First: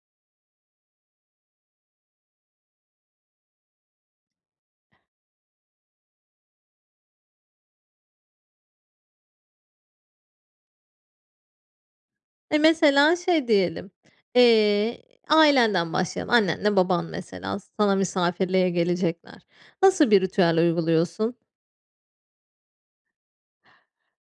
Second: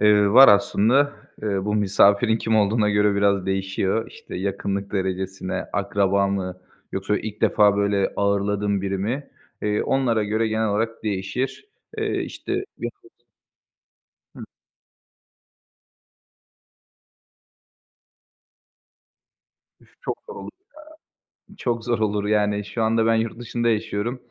Eee, var aslında. Eee, bu misafirin kim olduğuna göre biraz değişiyor. İşte, yakınlık derecesine, akraba mı, yoksa ilk defa böyle ağırladığım biri mi, eee, onlara göre genel olarak değişir. Eee, E, işte mesela [unintelligible] şey diyelim, Hı. eee, ailenden başlayalım. Annenle baban mesela sana misafirliğe gelecekler. Üf, Nasıl çok bir zor olur ritüel uyguluyorsun? ya. Çok zor olur, yani. Şu anda ben yurt dışında yaşıyorum.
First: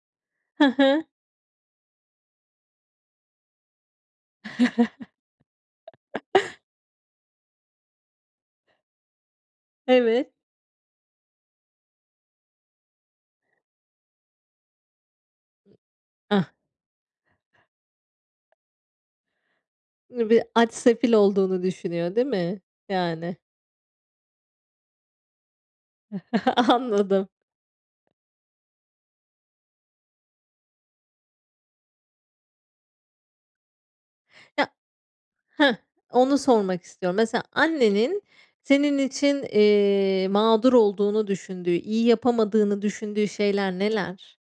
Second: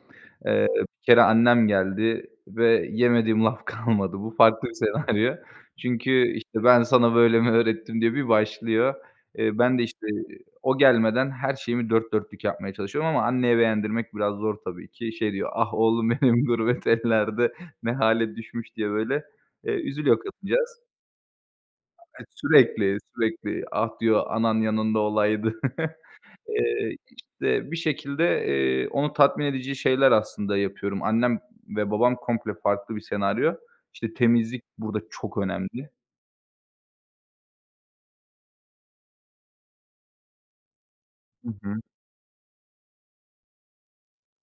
Hı Eee, bir hı. kere annem geldi ve yemediğim laf kalmadı. Bu farklı bir senaryo. Çünkü, işte, "Ben sana böyle mi öğrettim?" diye bir başlıyor. Eee, ben de, işte, Evet. eee, o gelmeden her şeyimi dört dörtlük yapmaya çalışıyorum ama anneye beğendirmek biraz zor tabii ki. Şey, diyor, "Ah, oğlum benim, Ah gurbet ellerde ne hâle düşmüş." diye böyle, eee, üzülüyor I bir aç kadıncağız. sefil olduğunu düşünüyor, Et değil mi? Sürekli, Yani. sürekli. "Ah," diyor, "anan yanında olaydı." Eee, Anladım. işte, bir şekilde, eee, onu tatmin edici şeyler aslında yapıyorum. Annem ve babam komple farklı bir senaryo. İşte, temizlik Ya burada çok Hıh. önemli. Onu sormak istiyorum. Mesela annenin senin için, eee, mağdur olduğunu Hı düşündüğü, hı. iyi yapamadığını düşündüğü şeyler neler?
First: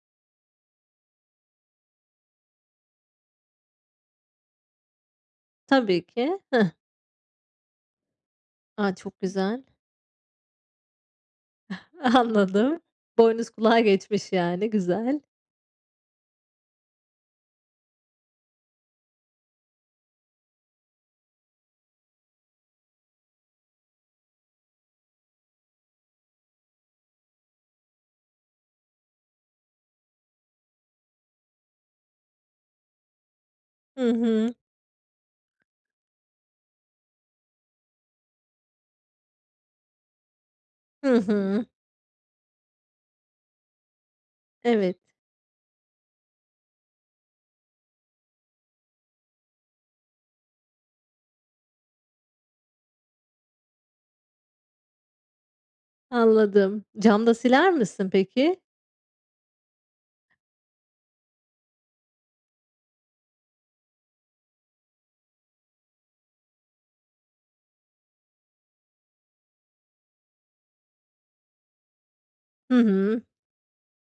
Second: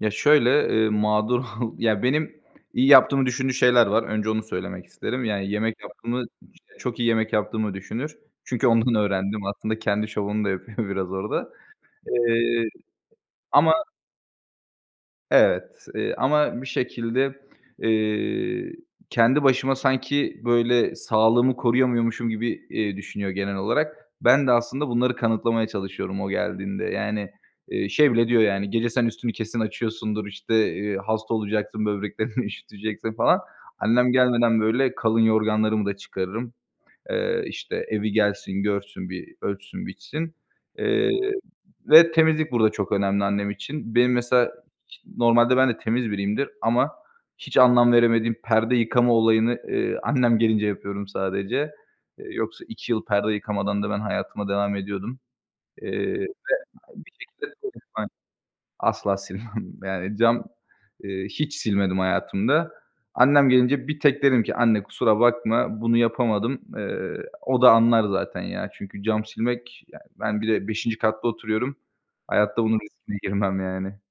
Ya, şöyle, eee, mağdur Ya, benim iyi yaptığımı düşündüğü şeyler var, önce onu söylemek isterim. Yani yemek Tabii yaptım mı, ki. Hıh. işte, çok iyi yemek yaptığımı düşünür. Çünkü A, ondan çok öğrendim güzel. aslında kendi şovunu da yapıyor biraz orada. Eee, Anladım. Boynuz ama kulağı geçmiş yani, güzel. Evet, eee, ama bir şekilde, eee, kendi başıma sanki böyle sağlığımı koruyamıyormuşum gibi, eee, düşünüyor genel olarak. Ben de aslında bunları kanıtlamaya çalışıyorum o geldiğinde. Yani, eee, şey bile diyor, yani, "Gece sen üstünü kesin açıyorsundur, işte, eee, hasta olacaksın, böbreklerini üşüteceksin." falan. Hı Annem hı. gelmeden böyle kalın yorganlarımı da çıkarırım. Eee, işte, evi gelsin, görsün, bir ölçsün, biçsin, eee, Hı hı. ve temizlik burada çok önemli annem için. Benim mesela Evet. normalde ben de temiz biriyimdir ama hiç anlam veremediğim perde yıkama olayını, eee, annem gelince yapıyorum sadece. Eee, yoksa 2 yıl perde yıkamadan da ben hayatıma devam ediyordum. Eee, ve Anladım, bir cam da şekilde siler misin [unintelligible] peki? asla silmem. Yani cam, eee, hiç silmedim hayatımda. Annem gelince bir tek dedim ki, "Anne, kusura bakma, bunu yapamadım." Eee, o da anlar zaten ya, çünkü cam silmek ya, ben bir de 5’inci katta oturuyorum, hayatta Hı bunun riskine hı. girmem yani.